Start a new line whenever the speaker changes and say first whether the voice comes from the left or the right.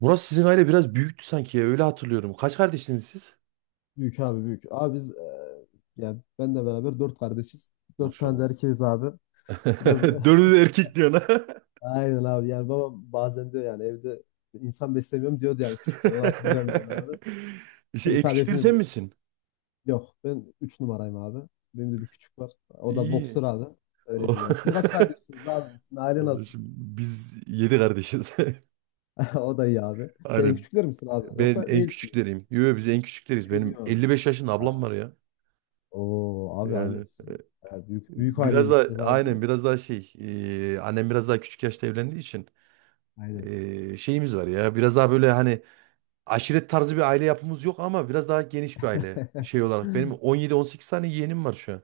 right: Murat sizin aile biraz büyüktü sanki ya, öyle hatırlıyorum. Kaç kardeşsiniz siz?
left: Büyük abi büyük. Abi biz yani benle beraber dört kardeşiz. Dört tane de
right: Maşallah.
left: erkeğiz abi. Biraz
right: Dördü de erkek diyorsun ha.
left: aynen abi, yani babam bazen diyor, yani evde insan beslemiyorum diyordu, yani küçükken onu hatırlıyorum yani abi. Şimdi
right: En
left: tabii
right: küçükleri
left: hepimiz
right: sen misin?
left: yok, ben üç numarayım abi. Benim de bir küçük var. O da boksör
right: İyi.
left: abi. Öyle
right: O-
left: diyeyim yani. Siz kaç kardeşsiniz abi? Sizin aile nasıl?
right: Kardeşim biz yedi kardeşiz.
left: O da iyi abi. Sen en
right: Aynen.
left: küçükler misin abi?
right: Ben
left: Yoksa
right: en
left: değilsin.
right: küçükleriyim. Yo, biz en küçükleriz.
left: Ne
right: Benim
left: diyorsun?
right: 55 yaşında
left: Ha,
right: ablam var ya.
left: oo abi aynen
right: Yani
left: siz, yani büyük büyük
right: biraz da
left: aileymişsiniz
right: aynen
left: harbiden.
right: biraz daha annem biraz daha küçük yaşta evlendiği için
left: Aynen.
right: şeyimiz var ya. Biraz daha böyle hani aşiret tarzı bir aile yapımız yok ama biraz daha geniş bir aile şey olarak. Benim 17-18 tane yeğenim var şu an.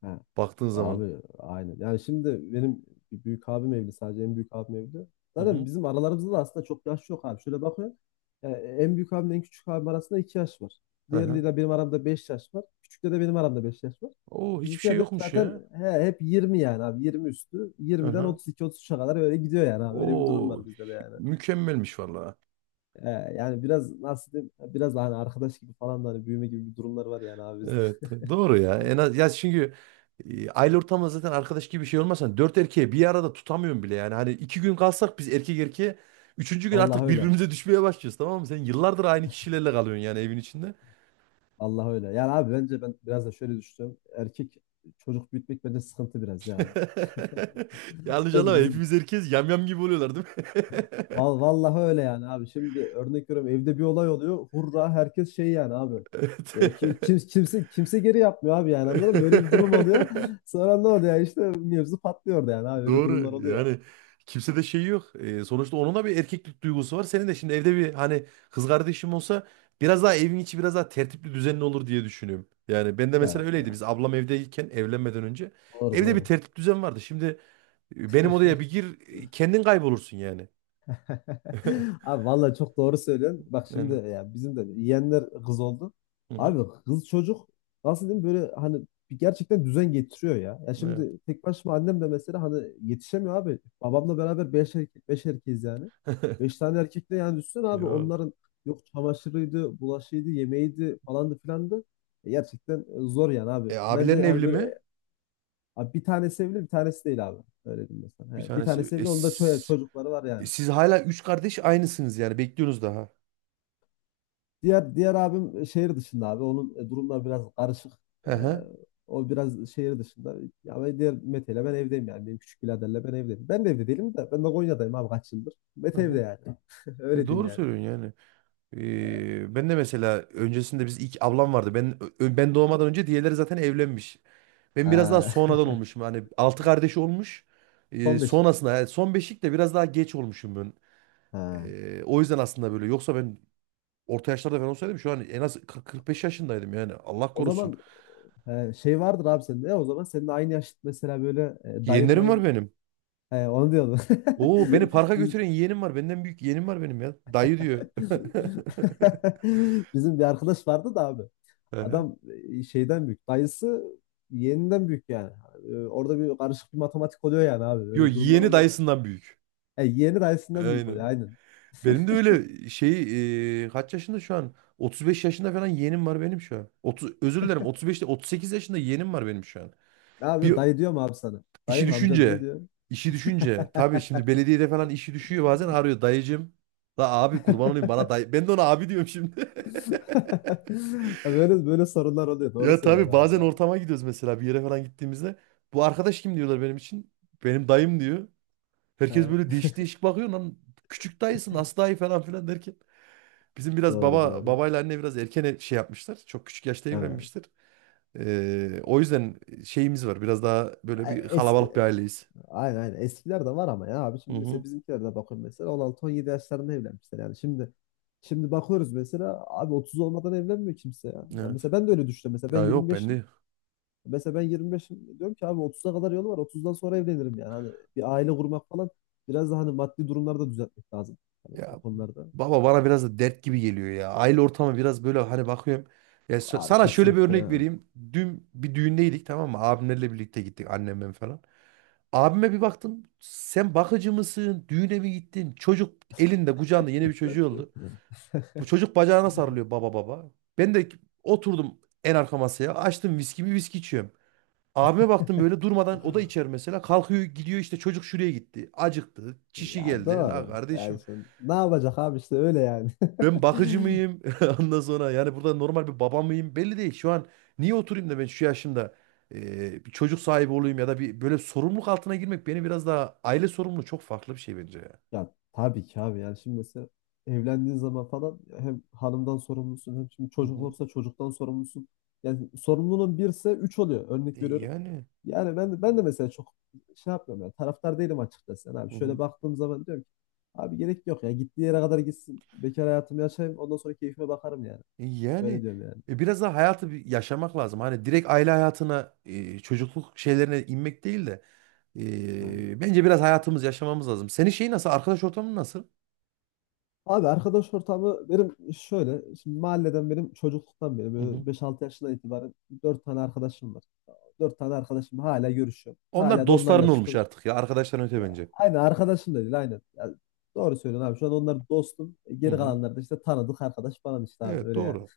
left: Ha.
right: Baktığın zaman.
left: Abi aynen. Yani şimdi benim bir büyük abim evli, sadece en büyük abim evli.
right: Hı
left: Zaten
right: hı.
left: bizim aralarımızda da aslında çok yaş yok abi. Şöyle bakıyorum. Yani en büyük abimle en küçük abim arasında 2 yaş var.
right: Hı hı.
left: Diğerleriyle benim aramda 5 yaş var. Küçükle de benim aramda 5 yaş var.
right: Oo hiçbir şey
left: Bizimkiler de
right: yokmuş ya.
left: zaten he, hep yirmi, yani abi 20 üstü.
right: Hı
left: Yirmiden
right: hı.
left: otuz iki otuz 33'e kadar öyle gidiyor yani abi. Öyle bir durum
right: Oo
left: var bizde de yani.
right: mükemmelmiş vallahi.
left: Ee, yani biraz nasıl diyeyim, biraz da hani arkadaş gibi falan da hani büyüme gibi bir durumlar var yani abi bizde.
right: Evet doğru ya. En az ya çünkü aile ortamında zaten arkadaş gibi bir şey olmasa dört erkeği bir arada tutamıyorum bile yani. Hani iki gün kalsak biz erkek erkeğe üçüncü gün
left: Vallahi
right: artık
left: öyle.
right: birbirimize düşmeye başlıyoruz, tamam mı? Sen yıllardır aynı kişilerle kalıyorsun yani evin içinde.
left: Allah öyle. Yani abi bence ben biraz da şöyle düşünüyorum. Erkek çocuk büyütmek bence sıkıntı biraz ya abi.
right: Yanlış
left: Ben
right: anlama
left: bizim
right: hepimiz herkes yamyam gibi oluyorlar, değil mi?
left: Val- vallahi öyle yani abi. Şimdi örnek veriyorum, evde bir olay oluyor. Hurra, herkes şey yani abi.
right: Evet.
left: Ya ki, kim- kimse kimse geri yapmıyor abi, yani anladın mı? Böyle bir durum oluyor. Sonra ne oluyor, işte mevzu patlıyor da yani abi, böyle durumlar
right: Doğru
left: oluyor.
right: yani kimse de şey yok. Sonuçta onun da bir erkeklik duygusu var. Senin de şimdi evde bir hani kız kardeşim olsa biraz daha evin içi biraz daha tertipli düzenli olur diye düşünüyorum. Yani ben de
left: Ya,
right: mesela
left: ya,
right: öyleydi. Biz
left: ya,
right: ablam evdeyken evlenmeden önce
left: doğru
right: evde bir
left: doğru.
right: tertip düzen vardı. Şimdi benim odaya bir gir kendin kaybolursun yani.
left: Abi vallahi çok doğru söylüyorsun. Bak şimdi,
right: Yani.
left: ya bizim de yeğenler kız oldu.
right: Hı hı.
left: Abi kız çocuk, nasıl diyeyim, böyle hani bir gerçekten düzen getiriyor ya. Ya
right: Evet.
left: şimdi tek başıma annem de mesela hani yetişemiyor abi. Babamla beraber beş erkek, beş erkeğiz yani. Beş tane erkekle yani düşünsene abi,
right: Yok.
left: onların yok çamaşırıydı, bulaşıydı, yemeğiydi, falandı filandı. E gerçekten zor yani abi.
right: E abilerin
left: Bence hani
right: evli
left: böyle
right: mi?
left: abi bir tanesi evli, bir tanesi değil abi. Öyle diyeyim mesela.
right: Bir
left: He, bir
right: tanesi.
left: tanesi
right: E,
left: evli, onda
right: s-
left: çocukları var
right: e,
left: yani.
right: siz hala üç kardeş aynısınız yani. Bekliyorsunuz daha.
left: Diğer abim şehir dışında abi. Onun durumları biraz karışık.
right: Hı
left: Ee,
right: hı.
left: o biraz şehir dışında. Ya ben diğer Mete ile ben evdeyim yani. Benim küçük biraderle ben evdeyim. Ben de evde değilim de. Ben de Konya'dayım abi kaç yıldır.
right: Hı
left: Mete evde
right: hı.
left: yani.
right: E,
left: Öyle diyeyim
right: doğru
left: yani.
right: söylüyorsun yani. E, ben de mesela öncesinde biz ilk ablam vardı. Ben doğmadan önce diğerleri zaten evlenmiş. Ben biraz daha sonradan
left: Ha.
right: olmuşum. Hani altı kardeş olmuş. E,
left: Son beşik.
right: sonrasında yani son beşik de biraz daha geç olmuşum ben.
left: Ha.
right: E, o yüzden aslında böyle. Yoksa ben orta yaşlarda falan olsaydım şu an en az 40-45 yaşındaydım yani. Allah
left: O
right: korusun.
left: zaman şey vardır abi sende. Ya o zaman senin aynı yaşıt mesela böyle dayın
right: Yeğenlerim var
left: mayın.
right: benim.
left: He, onu diyordum.
right: Oo beni parka
left: Biz...
right: götüren yeğenim var. Benden büyük yeğenim var benim ya. Dayı diyor.
left: Bizim bir arkadaş vardı da abi.
right: Aha.
left: Adam şeyden büyük. Dayısı yeğeninden büyük yani. Orada bir karışık bir matematik oluyor yani abi.
right: Yo,
left: Öyle durumlar
right: yeğeni
left: oluyor.
right: dayısından büyük.
left: E, yeğeni dayısından büyük oluyor
right: Aynen.
left: aynen.
right: Benim de öyle kaç yaşında şu an? 35 yaşında falan yeğenim var benim şu an. 30, özür dilerim 35 değil, 38 yaşında yeğenim var benim şu an.
left: Ne
right: Bir
left: yapıyor? Dayı diyor mu abi sana?
right: işi
left: Dayı mı, amcam ne
right: düşünce
left: diyor?
right: işi düşünce tabii şimdi belediyede falan işi düşüyor bazen arıyor dayıcım. La abi kurban olayım bana dayı. Ben de ona abi diyorum şimdi.
left: Böyle böyle sorunlar oluyor. Doğru
right: Ya tabii
left: söylüyorsun abi
right: bazen
left: ya.
right: ortama gidiyoruz mesela bir yere falan gittiğimizde. Bu arkadaş kim diyorlar benim için. Benim dayım diyor. Herkes
left: Evet,
right: böyle değişik değişik bakıyor lan. Küçük dayısı nasıl dayı falan filan derken. Bizim biraz
left: doğru
right: baba
left: doğru.
right: babayla anne biraz erken şey yapmışlar. Çok küçük yaşta evlenmişler. O yüzden şeyimiz var. Biraz daha böyle bir
left: Evet.
right: kalabalık bir aileyiz.
left: Aynen aynen. Eskiler de var ama ya abi.
right: Hı
left: Şimdi
right: hı.
left: mesela bizimkilerde bakın, mesela 16 17 yaşlarında evlenmişler yani. Şimdi bakıyoruz mesela abi 30 olmadan evlenmiyor kimse ya. Ya
right: Evet.
left: mesela ben de öyle düşünüyorum.
right: Ya yok bende.
left: Mesela ben yirmi beşim. Diyorum ki abi, 30'a kadar yolu var. Otuzdan sonra evlenirim yani. Hani bir aile kurmak falan, biraz da hani maddi durumları da düzeltmek lazım bu
right: Ya
left: konularda.
right: baba bana biraz da dert gibi geliyor ya. Aile ortamı biraz böyle hani bakıyorum. Ya
left: Abi
right: sana şöyle bir
left: kesinlikle
right: örnek
left: ya.
right: vereyim. Dün bir düğündeydik, tamam mı? Abimlerle birlikte gittik annemle falan. Abime bir baktım. Sen bakıcı mısın? Düğüne mi gittin? Çocuk elinde kucağında, yeni bir çocuğu oldu. Bu çocuk bacağına sarılıyor, baba baba. Ben de oturdum en arka masaya. Açtım viskimi, viski içiyorum. Abime baktım böyle durmadan, o da içer mesela. Kalkıyor gidiyor işte, çocuk şuraya gitti. Acıktı. Çişi
left: Ya
right: geldi. La
left: doğru. Yani
right: kardeşim.
left: şimdi ne yapacak abi, işte öyle yani.
right: Ben bakıcı mıyım? Ondan sonra yani burada normal bir baba mıyım? Belli değil. Şu an niye oturayım da ben şu yaşımda bir çocuk sahibi olayım ya da bir böyle sorumluluk altına girmek, beni biraz daha aile sorumluluğu çok farklı bir şey bence ya.
left: Ya tabii ki abi, yani şimdi mesela evlendiğin zaman falan hem hanımdan sorumlusun, hem şimdi
right: Hı
left: çocuk
right: hı.
left: olursa çocuktan sorumlusun. Yani sorumluluğun birse üç oluyor,
right: E,
left: örnek veriyorum.
right: yani
left: Yani ben de mesela çok şey yapmıyorum, yani taraftar değilim açıkçası. Yani abi
right: hı
left: şöyle
right: hı.
left: baktığım zaman diyorum ki abi gerek yok ya, gittiği yere kadar gitsin, bekar hayatımı yaşayayım, ondan sonra keyfime bakarım yani.
right: E,
left: Böyle
right: yani
left: diyorum yani.
right: biraz daha hayatı bir yaşamak lazım. Hani direkt aile hayatına çocukluk şeylerine inmek değil de
left: Aynen.
right: bence biraz hayatımızı yaşamamız lazım. Senin şeyi nasıl? Arkadaş ortamın nasıl?
left: Abi arkadaş ortamı benim şöyle, şimdi mahalleden benim çocukluktan beri,
right: Hı hı.
left: böyle 5-6 yaşından itibaren 4 tane arkadaşım var. Dört tane arkadaşım hala görüşüyorum.
right: Onlar
left: Hala da onlarla
right: dostların olmuş
left: çıkıyoruz.
right: artık ya. Arkadaşların öte bence.
left: Aynen arkadaşım da değil aynen. Ya, doğru söylüyorsun abi. Şu an onlar dostum. E,
right: Hı
left: geri
right: hı.
left: kalanlar da işte tanıdık arkadaş falan işte abi,
right: Evet
left: öyle yani.
right: doğru.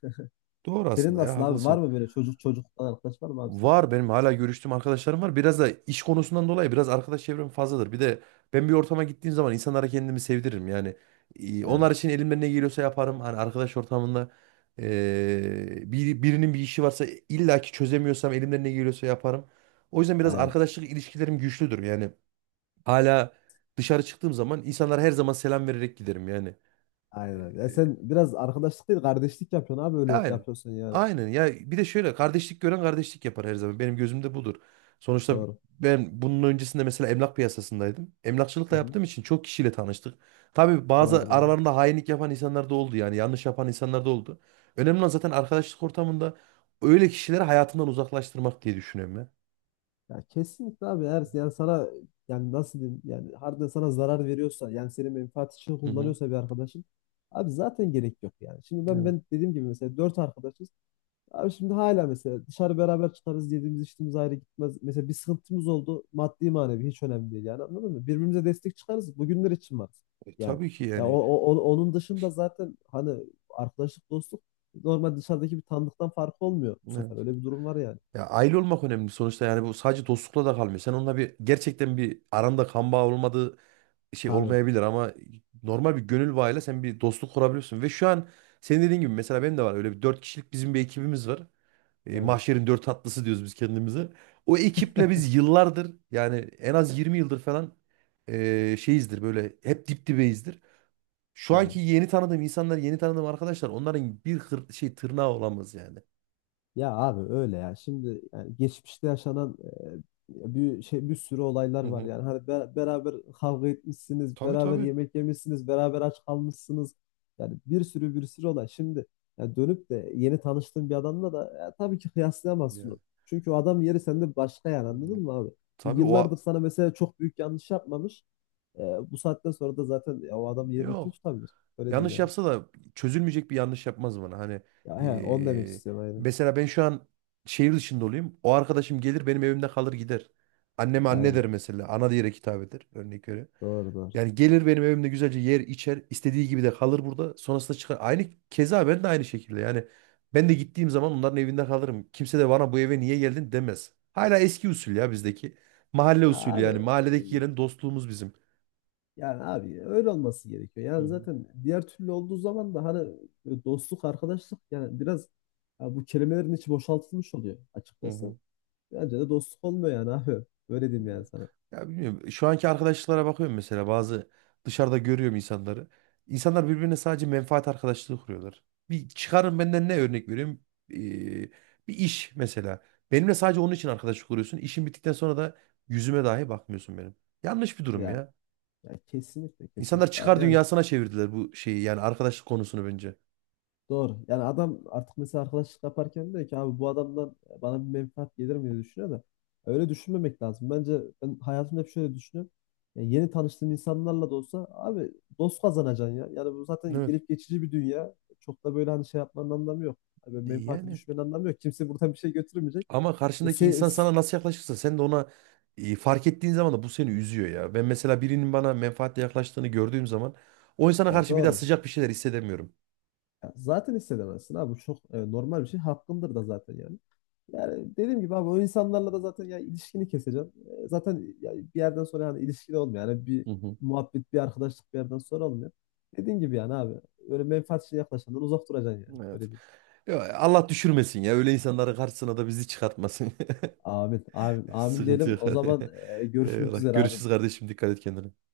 right: Doğru
left: Senin
right: aslında ya,
left: nasıl abi? Var
right: haklısın.
left: mı böyle çocuk çocuktan arkadaş var mı abi senin?
right: Var benim hala görüştüğüm arkadaşlarım var. Biraz da iş konusundan dolayı biraz arkadaş çevrem fazladır. Bir de ben bir ortama gittiğim zaman insanlara kendimi sevdiririm. Yani
left: He,
right: onlar için elimden ne geliyorsa yaparım. Hani arkadaş ortamında birinin bir işi varsa illaki çözemiyorsam elimden ne geliyorsa yaparım. O yüzden biraz
left: aynen.
right: arkadaşlık ilişkilerim güçlüdür. Yani hala dışarı çıktığım zaman insanlara her zaman selam vererek giderim yani. E,
left: Aynen. Ya sen
right: e,
left: biraz arkadaşlık değil kardeşlik yapıyorsun abi, öyle
right: Aynen.
left: yapıyorsun yani.
right: Aynen ya, bir de şöyle: kardeşlik gören kardeşlik yapar her zaman. Benim gözümde budur. Sonuçta
left: Doğru.
right: ben bunun öncesinde mesela emlak piyasasındaydım.
left: Hı
right: Emlakçılıkla
left: hı.
right: yaptığım için çok kişiyle tanıştık. Tabii bazı
left: Doğru doğru.
right: aralarında hainlik yapan insanlar da oldu yani yanlış yapan insanlar da oldu. Önemli olan zaten arkadaşlık ortamında öyle kişileri hayatından uzaklaştırmak diye düşünüyorum ya.
left: Ya kesinlikle abi, eğer yani sana, yani nasıl diyeyim, yani harbiden sana zarar veriyorsa, yani senin menfaat için
right: Hı hı.
left: kullanıyorsa bir arkadaşın, abi zaten gerek yok yani. Şimdi ben
right: Evet.
left: ben dediğim gibi mesela dört arkadaşız. Abi şimdi hala mesela dışarı beraber çıkarız, yediğimiz içtiğimiz ayrı gitmez. Mesela bir sıkıntımız oldu maddi manevi, hiç önemli değil yani anladın mı? Birbirimize destek çıkarız, bugünler için varız
right: E,
left: yani.
right: tabii ki
left: Ya o,
right: yani.
left: o- o- onun dışında zaten hani arkadaşlık, dostluk normal dışarıdaki bir tanıdıktan farkı olmuyor bu
right: Evet.
left: sefer, öyle bir durum var yani.
right: Ya aile olmak önemli sonuçta, yani bu sadece dostlukla da kalmıyor. Sen onunla bir gerçekten bir aranda kan bağı olmadığı şey
left: Tabii
right: olmayabilir ama normal bir gönül bağıyla sen bir dostluk kurabiliyorsun. Ve şu an senin dediğin gibi mesela benim de var öyle bir dört kişilik bizim bir ekibimiz var. E,
left: yani.
right: mahşerin dört tatlısı diyoruz biz kendimize. O ekiple biz yıllardır yani en az 20 yıldır falan şeyizdir, böyle hep dip dibeyizdir. Şu anki yeni tanıdığım insanlar, yeni tanıdığım arkadaşlar onların bir şey tırnağı olamaz yani.
left: Ya abi öyle ya. Şimdi yani geçmişte yaşanan bir şey, bir sürü olaylar
right: Hı
left: var
right: hı.
left: yani. Hani beraber kavga etmişsiniz,
right: Tabii
left: beraber
right: tabii.
left: yemek yemişsiniz, beraber aç kalmışsınız. Yani bir sürü bir sürü olay. Şimdi ya dönüp de yeni tanıştığın bir adamla da ya tabii ki kıyaslayamazsın
right: Ya.
left: onu. Çünkü o adam yeri sende başka, yani
right: Hmm.
left: anladın mı abi? Bir
right: Tabii
left: yıllardır
right: o
left: sana mesela çok büyük yanlış yapmamış. E, bu saatten sonra da zaten ya o adam yerini kim
right: yok.
left: tutabilir? Öyle diyeyim
right: Yanlış
left: yani.
right: yapsa da çözülmeyecek bir yanlış yapmaz bana. Hani
left: Ya he, onu demek
right: eee,
left: istiyorum aynen.
right: mesela ben şu an şehir dışında olayım. O arkadaşım gelir benim evimde kalır gider. Anneme anne
left: Aynen.
right: der mesela. Ana diyerek hitap eder, örnek öyle.
left: Doğru doğru.
right: Yani gelir benim evimde güzelce yer içer. İstediği gibi de kalır burada. Sonrasında çıkar. Aynı keza ben de aynı şekilde. Yani ben de gittiğim zaman onların evinde kalırım. Kimse de bana bu eve niye geldin demez. Hala eski usul ya bizdeki. Mahalle
left: Ya
right: usulü
left: abi,
right: yani. Mahalledeki gelen dostluğumuz bizim.
left: yani abi öyle olması gerekiyor.
right: Hı
left: Yani
right: hı.
left: zaten diğer türlü olduğu zaman da hani böyle dostluk, arkadaşlık yani biraz, ya bu kelimelerin içi boşaltılmış oluyor
right: Hı
left: açıkçası.
right: hı.
left: Bence de dostluk olmuyor yani abi. Öyle diyeyim
right: Ya,
left: yani sana.
right: ya bilmiyorum. Şu anki arkadaşlıklara bakıyorum mesela bazı dışarıda görüyorum insanları. İnsanlar birbirine sadece menfaat arkadaşlığı kuruyorlar. Bir çıkarın benden, ne örnek vereyim? Ee, bir iş mesela. Benimle sadece onun için arkadaşlık kuruyorsun. İşin bittikten sonra da yüzüme dahi bakmıyorsun benim. Yanlış bir durum
left: Yani,
right: ya.
left: yani kesinlikle
right: İnsanlar
left: kesinlikle abi.
right: çıkar
left: Yani
right: dünyasına çevirdiler bu şeyi yani arkadaşlık konusunu bence.
left: doğru. Yani adam artık mesela arkadaşlık yaparken diyor ki abi, bu adamdan bana bir menfaat gelir mi diye düşünüyor da, öyle düşünmemek lazım. Bence ben hayatımda hep şöyle düşünüyorum. Yani yeni tanıştığım insanlarla da olsa abi, dost kazanacaksın ya. Yani bu zaten
right: Evet.
left: gelip geçici bir dünya. Çok da böyle hani şey yapmanın anlamı yok. Abi
right: E
left: menfaate
right: yani.
left: düşmenin anlamı yok. Kimse buradan bir şey götürmeyecek.
right: Ama
left: Ya,
right: karşındaki insan sana nasıl yaklaşırsa sen de ona fark ettiğin zaman da bu seni üzüyor ya. Ben mesela birinin bana menfaatle yaklaştığını gördüğüm zaman o insana
left: yani
right: karşı bir daha
left: doğru.
right: sıcak bir şeyler hissedemiyorum.
left: Ya zaten hissedemezsin abi. Bu çok normal bir şey. Hakkındır da zaten yani. Yani dediğim gibi abi, o insanlarla da zaten ya ilişkini keseceğim. Zaten ya bir yerden sonra yani ilişkili olmuyor. Yani bir
right: Hı hı.
left: muhabbet, bir arkadaşlık bir yerden sonra olmuyor. Dediğim gibi yani abi, öyle menfaatçi yaklaşandan uzak duracaksın yani.
right: Evet.
left: Öyle değil.
right: Ya Allah düşürmesin ya, öyle insanların karşısına da bizi çıkartmasın.
left: Amin, amin, amin
right: Sıkıntı
left: diyelim.
right: yok.
left: O zaman görüşmek
right: Eyvallah.
left: üzere abi.
right: Görüşürüz kardeşim, dikkat et kendine.